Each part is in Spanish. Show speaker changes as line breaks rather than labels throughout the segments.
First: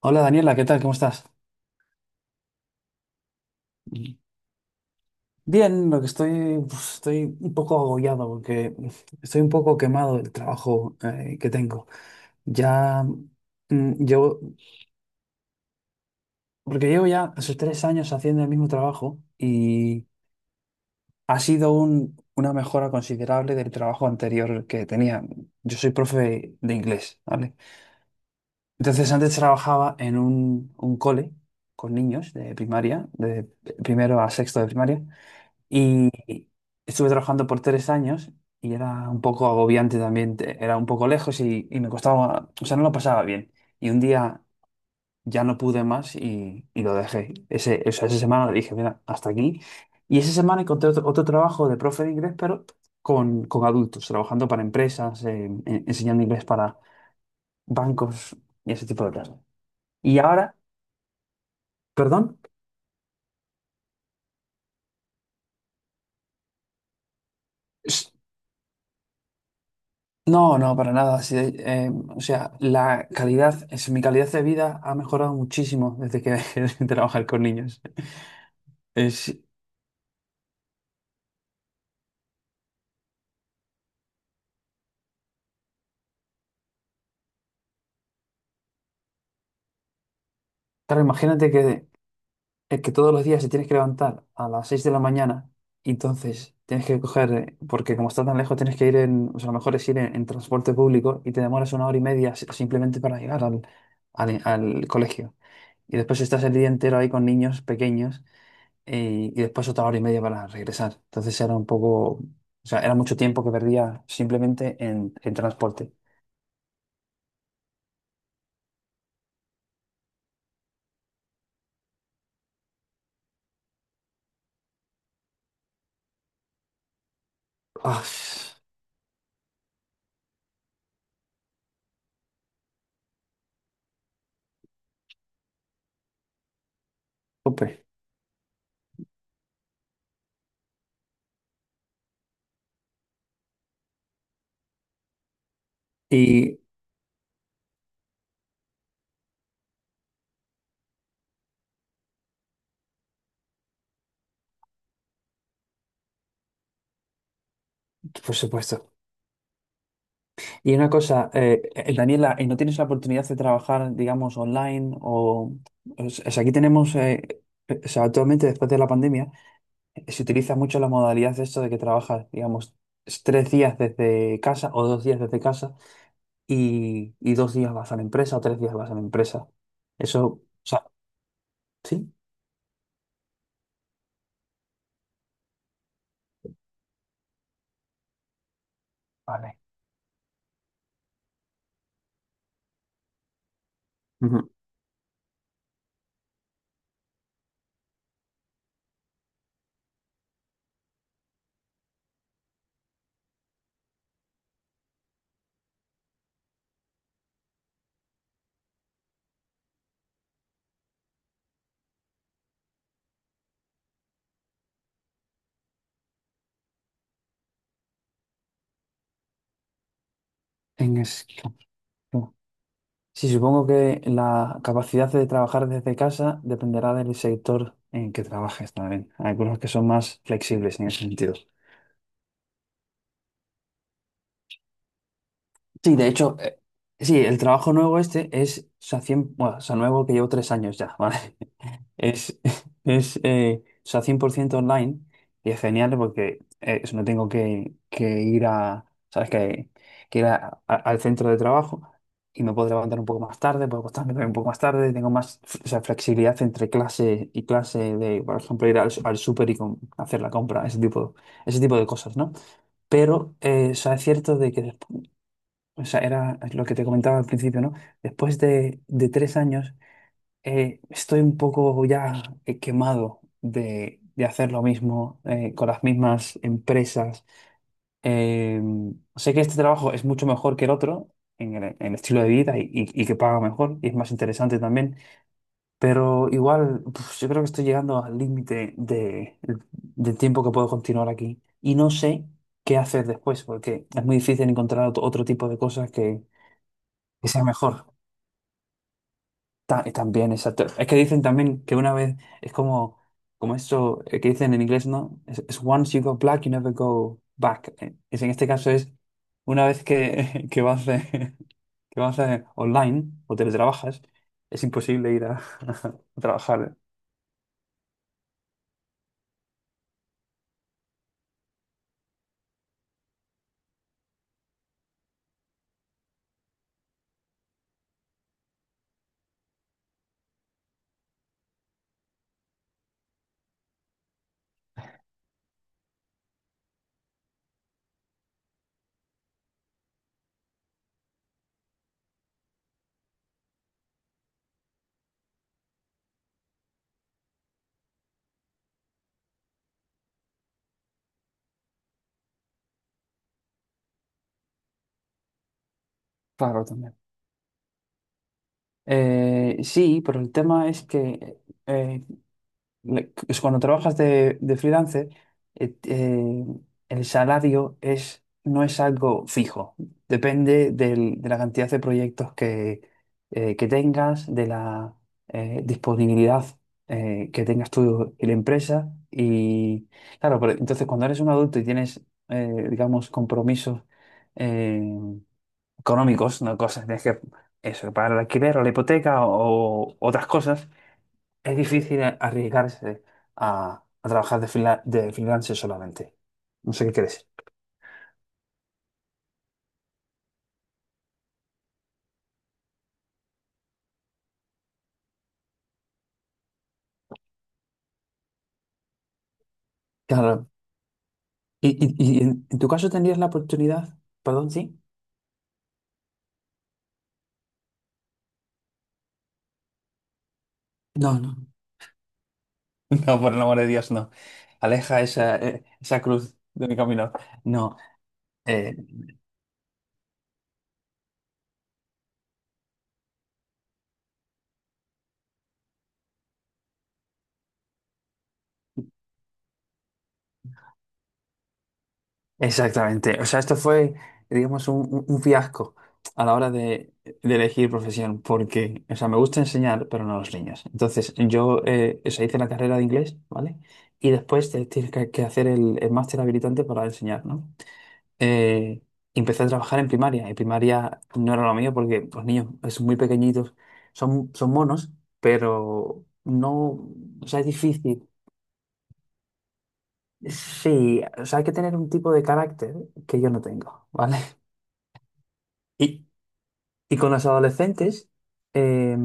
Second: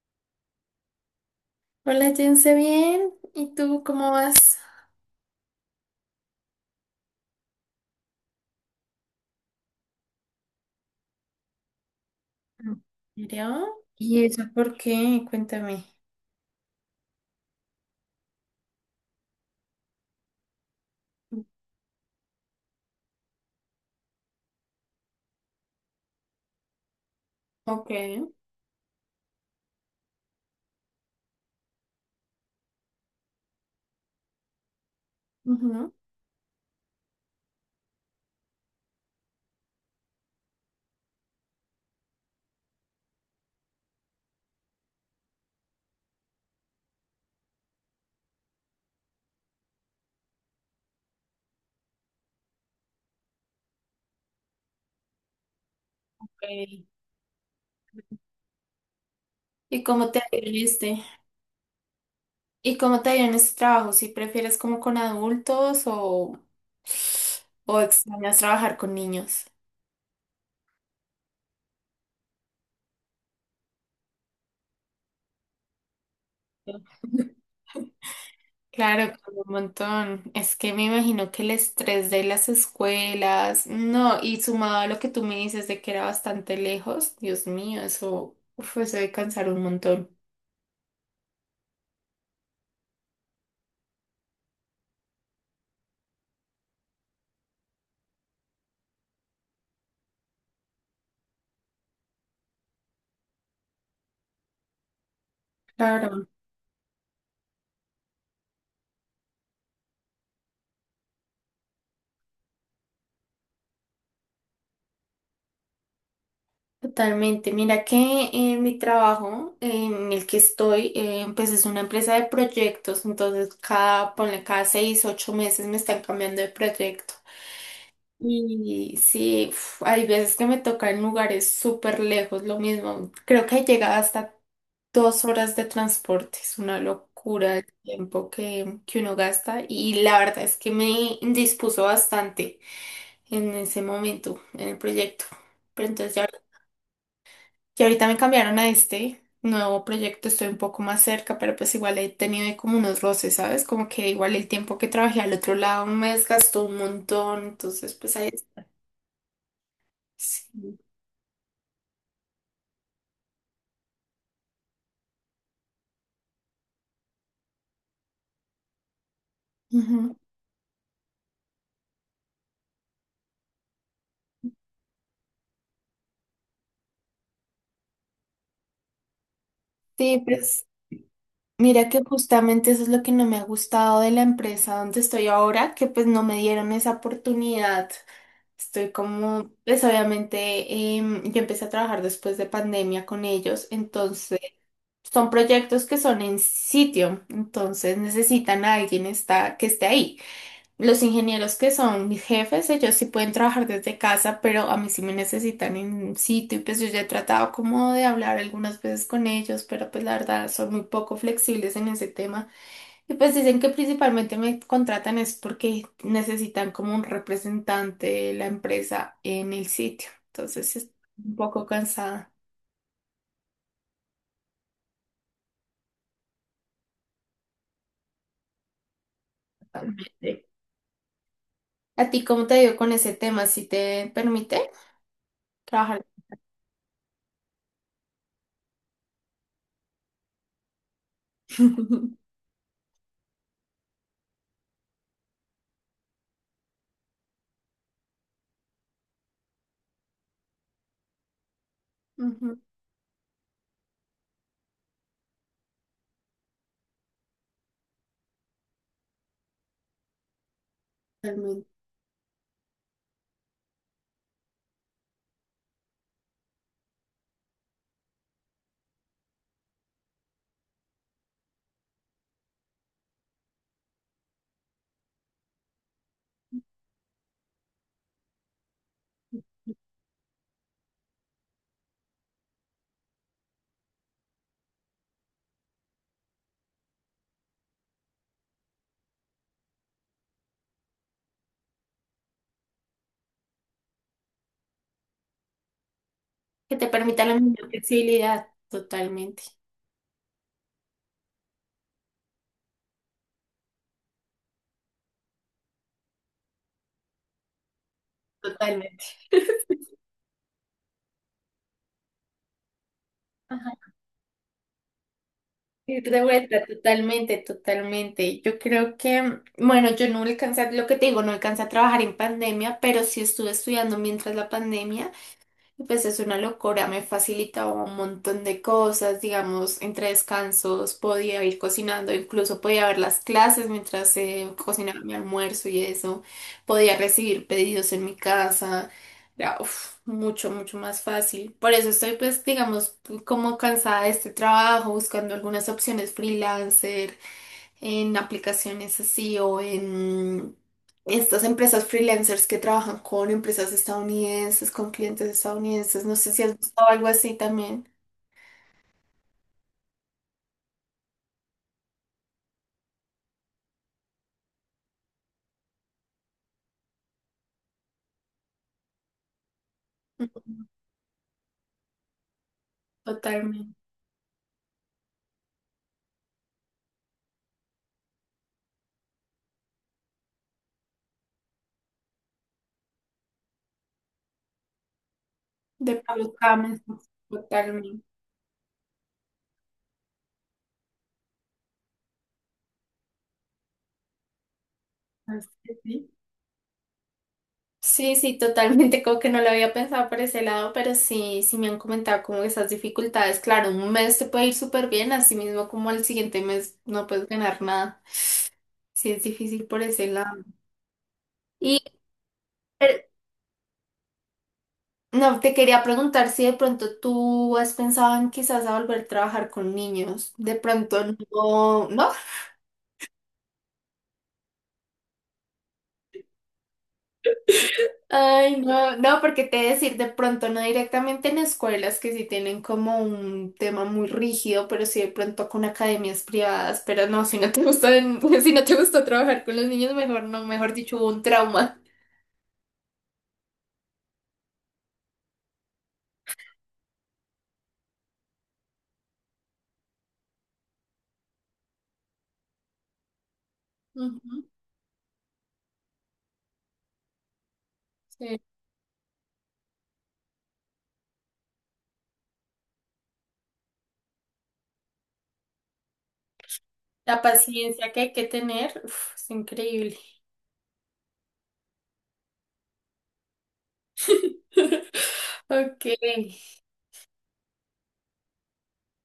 Hola Daniela, ¿qué tal? ¿Cómo estás?
Hola, Jense, bien. ¿Y tú cómo vas?
Bien, pues, estoy un poco agobiado porque estoy un poco quemado del trabajo que tengo.
Mm.
Ya,
¿En serio?
mm,
¿Y
llevo,
eso por qué? Cuéntame.
porque llevo ya esos 3 años haciendo el mismo trabajo y ha sido una mejora considerable del trabajo anterior que tenía. Yo soy profe de inglés, ¿vale?
Ok.
Entonces antes trabajaba en un cole con niños de primaria, de primero a sexto de primaria.
Ujú.
Y estuve trabajando por 3 años y era un poco agobiante también, era un poco lejos y me costaba, o sea, no lo pasaba bien. Y un día ya no pude más y lo dejé. O sea, esa semana dije, mira, hasta aquí. Y esa semana encontré otro trabajo de profe de inglés, pero con adultos, trabajando para empresas, enseñando inglés para
Ok.
bancos y ese tipo de cosas.
¿Y cómo te
Y
ha ido en
ahora,
este?
perdón.
¿Y cómo te ha ido en este trabajo? ¿Si prefieres como con adultos o extrañas trabajar con niños?
No, no, para nada. Sí, o sea, mi calidad de vida ha mejorado muchísimo desde que dejé de trabajar con niños.
Claro, con
Es,
un montón. Es que me imagino que el estrés de las escuelas, no, y sumado a lo que tú me dices de que era bastante lejos, Dios mío, eso, uf, eso debe cansar un montón.
claro, imagínate que todos los días te tienes que levantar a las 6 de la mañana y entonces tienes que coger, porque como está tan lejos, tienes que ir en, o sea, lo mejor es ir en transporte público y te demoras una hora y media simplemente para llegar al, al colegio. Y después
Claro,
estás el día entero ahí con niños pequeños, y después otra hora y media para regresar. Entonces era un poco, o sea, era mucho tiempo que perdía simplemente en transporte.
totalmente. Mira que en mi trabajo en el que estoy, pues es una empresa de proyectos, entonces cada, ponle cada 6, 8 meses me están cambiando de proyecto.
Ah,
Y sí, uf, hay veces que me toca en lugares súper lejos, lo mismo. Creo que llega hasta 2 horas de transporte, es una locura el
súper.
tiempo que uno gasta, y la verdad es que me indispuso bastante en ese momento, en el proyecto. Pero entonces ya
Y,
que ahorita me cambiaron a este nuevo proyecto, estoy un poco más cerca, pero pues igual he tenido ahí como unos roces, ¿sabes? Como que igual el tiempo que trabajé al otro lado me desgastó un montón, entonces pues ahí.
por supuesto. Y
Sí.
una cosa, Daniela, ¿y no tienes la oportunidad de trabajar, digamos, online? O sea, aquí tenemos, o sea, actualmente después de la pandemia,
Ujú.
se utiliza mucho la modalidad de esto de que trabajas, digamos, 3 días desde casa o 2 días desde casa y 2 días vas a la empresa o 3 días vas a la empresa. Eso,
Sí,
o
pues mira que
Sí.
justamente eso es lo que no me ha gustado de la empresa donde estoy ahora, que pues no me dieron esa oportunidad. Estoy como,
Vale.
pues obviamente yo empecé a trabajar después de pandemia con ellos.
Ujú.
Son proyectos que son en sitio, entonces necesitan a alguien que esté ahí. Los ingenieros que son mis jefes, ellos sí pueden trabajar desde casa, pero a mí sí me necesitan en sitio, y pues yo ya he tratado como de hablar algunas veces con ellos, pero pues la verdad son muy poco flexibles en ese tema. Y pues dicen que principalmente me contratan es porque necesitan como un representante de la empresa en el sitio. Entonces estoy
En
un
Esquimalt.
poco cansada.
Sí, supongo que la capacidad de trabajar desde casa dependerá del sector en que trabajes también. Hay algunos que son más flexibles en ese sentido.
¿A ti cómo te dio con ese tema? ¿Si te permite
Sí,
trabajar?
de hecho, sí, el trabajo nuevo este es, o sea, bueno, o sea, nuevo que llevo 3 años ya, ¿vale? Es, es o sea, 100% online y es genial porque eso, no tengo que ir a, ¿sabes? Que ir al centro de trabajo y me
Ujú.
puedo levantar un poco más tarde, puedo acostarme también un poco más tarde, tengo más o sea, flexibilidad entre clase y clase de, por ejemplo, ir al súper y hacer la compra, ese tipo, ese
Totalmente.
tipo de cosas, ¿no? Pero o sea, es cierto de que, o sea, era lo que te comentaba al principio, ¿no? Después de 3 años, estoy un poco ya, quemado de hacer lo mismo, con las mismas empresas. Eh, Sé que este trabajo es mucho mejor que el otro en el estilo de vida y que paga mejor y es más interesante también, pero igual pues, yo creo que estoy llegando al límite del tiempo que puedo continuar aquí y no sé qué hacer después porque es muy difícil encontrar otro tipo de cosas que,
Que te permita
que
la
sea
misma
mejor.
flexibilidad. Totalmente.
Y también, exacto. Es que dicen también que una vez es como esto, que dicen en inglés, ¿no? Es once you go black, you never go back. En este caso es
Totalmente.
una vez que vas, online o
Ajá.
teletrabajas, es imposible ir
Ir
a
de vuelta,
trabajar.
totalmente, totalmente. Yo creo que, bueno, yo no alcancé, a- lo que te digo, no alcancé a trabajar en pandemia, pero sí estuve estudiando mientras la pandemia. Y pues es una locura, me facilitaba un montón de cosas, digamos, entre descansos podía ir cocinando, incluso podía ver las clases mientras cocinaba mi almuerzo y eso, podía recibir pedidos en mi casa, era uf, mucho, mucho más fácil. Por eso estoy pues, digamos, como cansada de este trabajo, buscando algunas opciones freelancer en aplicaciones así o en estas empresas freelancers que trabajan con empresas estadounidenses, con clientes estadounidenses. No sé si has
Claro,
visto
también.
algo así también.
Sí, pero el tema es que, eh, es cuando trabajas de freelancer, eh, eh, el salario no es algo fijo. Depende de la cantidad de proyectos que
Totalmente.
tengas, de la, disponibilidad, que tengas tú y la empresa. Y claro, pero entonces cuando eres un adulto y tienes, digamos, compromisos, eh,
De Pablo
económicos, ¿no?
Camus,
Cosas, tienes que eso,
totalmente.
pagar el alquiler o la hipoteca o otras cosas es difícil arriesgarse a trabajar de
Así
freelancer
que
solamente. No sé qué crees.
sí, sí, sí, totalmente. Como que no lo había pensado por ese lado, pero sí, sí me han comentado como esas dificultades. Claro, un mes te puede ir súper bien, así mismo como al siguiente mes no puedes ganar nada. Sí, es difícil por ese lado.
Claro. ¿Y,
Y
y- y en tu caso
eh,
tendrías la oportunidad? Perdón, sí.
no, te quería preguntar si de pronto tú has pensado en quizás a volver a trabajar con niños. De pronto
No, no.
no, no,
No, por el amor de Dios, no. Aleja esa cruz de mi camino. No.
ay,
eh,
no, no, porque te he de decir, de pronto no directamente en escuelas que sí tienen como un tema muy rígido, pero sí de pronto con academias privadas. Pero no, si no te gusta, si no te gusta trabajar con los niños, mejor no, mejor dicho, hubo un trauma.
Exactamente. O sea, esto fue, digamos, un fiasco a la hora de elegir profesión, porque, o sea, me gusta enseñar, pero no a los niños. Entonces, yo, o sea, hice la carrera de inglés, ¿vale? Y
Ujú.
después tienes que hacer el máster habilitante para enseñar, ¿no?
Sí.
Eh, Empecé a trabajar en primaria, y primaria no era lo mío porque los niños son muy pequeñitos, son monos, pero no,
La
o sea, es
paciencia que
difícil.
hay que tener, uf, es increíble.
Sí, o sea, hay que tener un tipo de carácter que yo no tengo, ¿vale?
Ok.
Y, y con los adolescentes, eh,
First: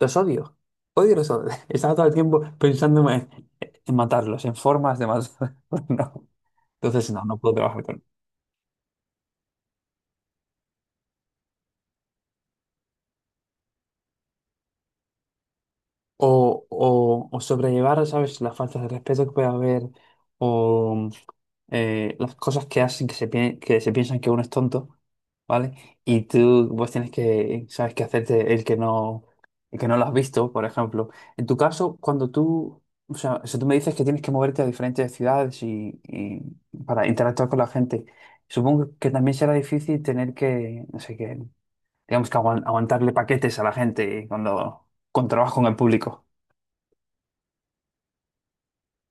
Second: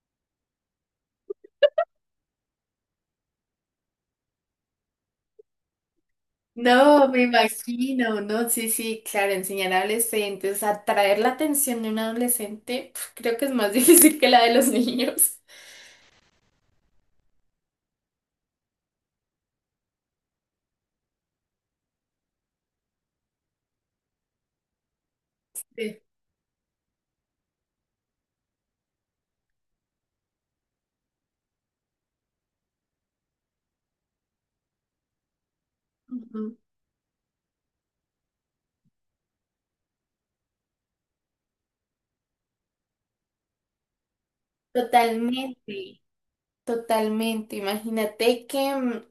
los odio. Odio los odio. Estaba todo el tiempo pensando en matarlos, en formas de matarlos. No.
No,
Entonces,
me
no puedo trabajar con,
imagino, no, sí, sí, claro, enseñar a adolescentes, o sea, atraer la atención de un adolescente, pf, creo que es más difícil que la de los niños.
o sobrellevar, ¿sabes?, las faltas de respeto que puede haber o, las cosas que hacen que se piensan que uno es tonto, ¿vale?
Sí.
Y tú vos tienes que, ¿sabes?, que hacerte el que no, lo has visto, por ejemplo. En tu caso, o sea, si tú me dices que tienes que moverte a diferentes ciudades y
Ujú.
para interactuar con la gente, supongo que también será difícil tener que, no sé, que, digamos que aguantarle paquetes a la gente cuando... con trabajo en el
Totalmente,
público.
totalmente. Imagínate que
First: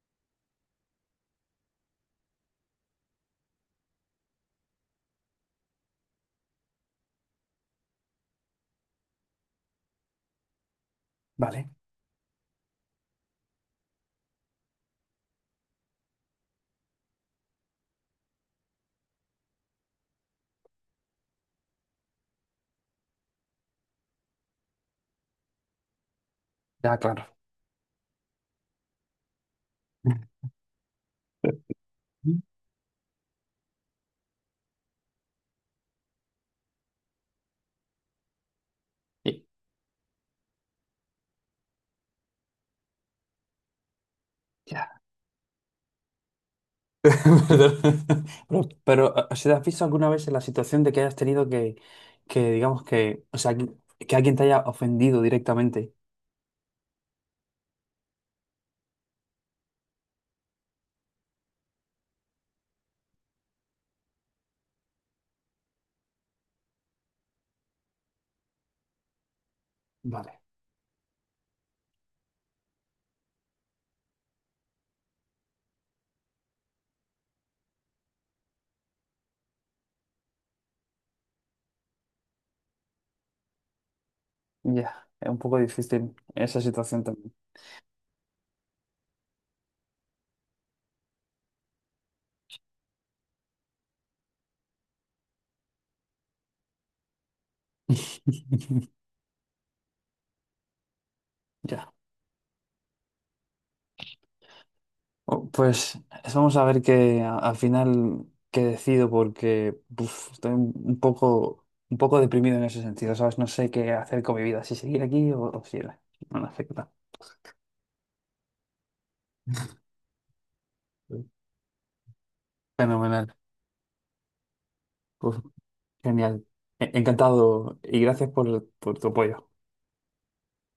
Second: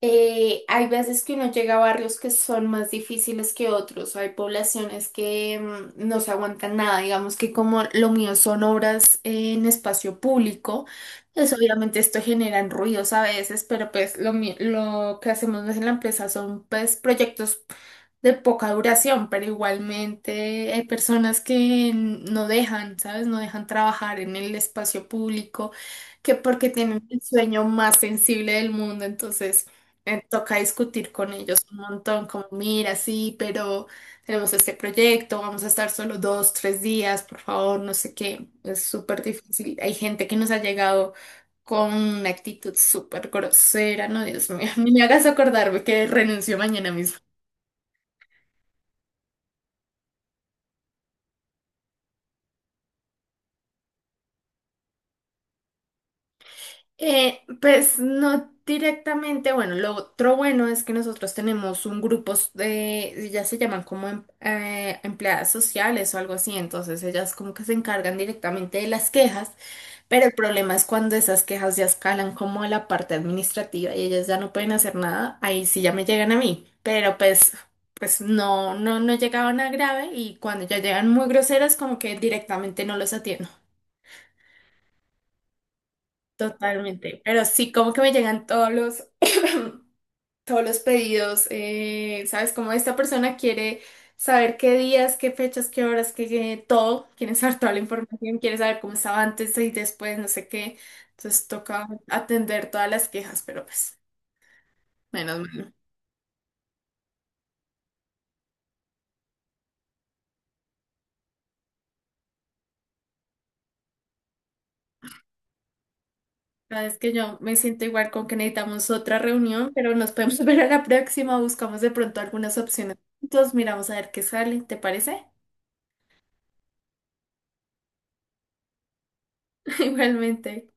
Hay veces que uno llega a barrios que son más difíciles que otros, hay poblaciones que no se aguantan nada, digamos que como lo, mío son obras en espacio público, pues
Vale,
obviamente esto generan ruidos a veces, pero pues lo que hacemos en la empresa son pues proyectos de poca duración, pero igualmente hay personas que no dejan, ¿sabes? No dejan trabajar en el espacio público, que porque
ya
tienen el
claro.
sueño más sensible del mundo, entonces toca discutir con ellos un montón,
Ujú.
como, mira, sí, pero tenemos este proyecto, vamos a estar solo 2, 3 días, por favor, no sé qué, es súper
Y-
difícil. Hay gente que nos ha llegado con una actitud súper grosera, no, Dios mío, ni
Ya.
me hagas acordarme que renuncio mañana mismo.
Pero, o sea, ¿te has visto alguna vez en la situación de que hayas tenido que digamos que, o sea, que alguien te haya ofendido directamente?
Pues no directamente, bueno, lo otro bueno es que nosotros tenemos un grupo de, ya se llaman como empleadas sociales o algo así, entonces ellas como que se encargan directamente de las quejas, pero el
Vale,
problema es cuando esas quejas ya escalan como a la parte administrativa y ellas ya no pueden hacer nada, ahí sí ya me llegan a mí, pero pues, pues no, no, no llegaban a grave, y cuando ya llegan muy groseras como que directamente no los atiendo.
ya. Es un poco difícil esa situación
Totalmente,
también.
pero sí, como que me llegan todos los, todos los pedidos, ¿sabes? Como esta persona quiere saber qué días, qué fechas, qué horas, todo, quiere saber toda la información, quiere saber cómo estaba antes y después, no sé qué. Entonces toca
Ya.
atender todas las quejas, pero pues, menos
Oh,
mal.
pues vamos a ver que al final qué decido porque uf, estoy un un poco deprimido en ese sentido, ¿sabes? No sé qué hacer con mi vida, si seguir aquí o si no, no sé qué tal.
Sabes que yo me siento igual con que necesitamos otra reunión, pero nos podemos ver a la próxima, buscamos de pronto algunas opciones
Fenomenal.
juntos, miramos a ver qué sale, ¿te parece?
Pues genial. Encantado y gracias por tu apoyo.
Igualmente.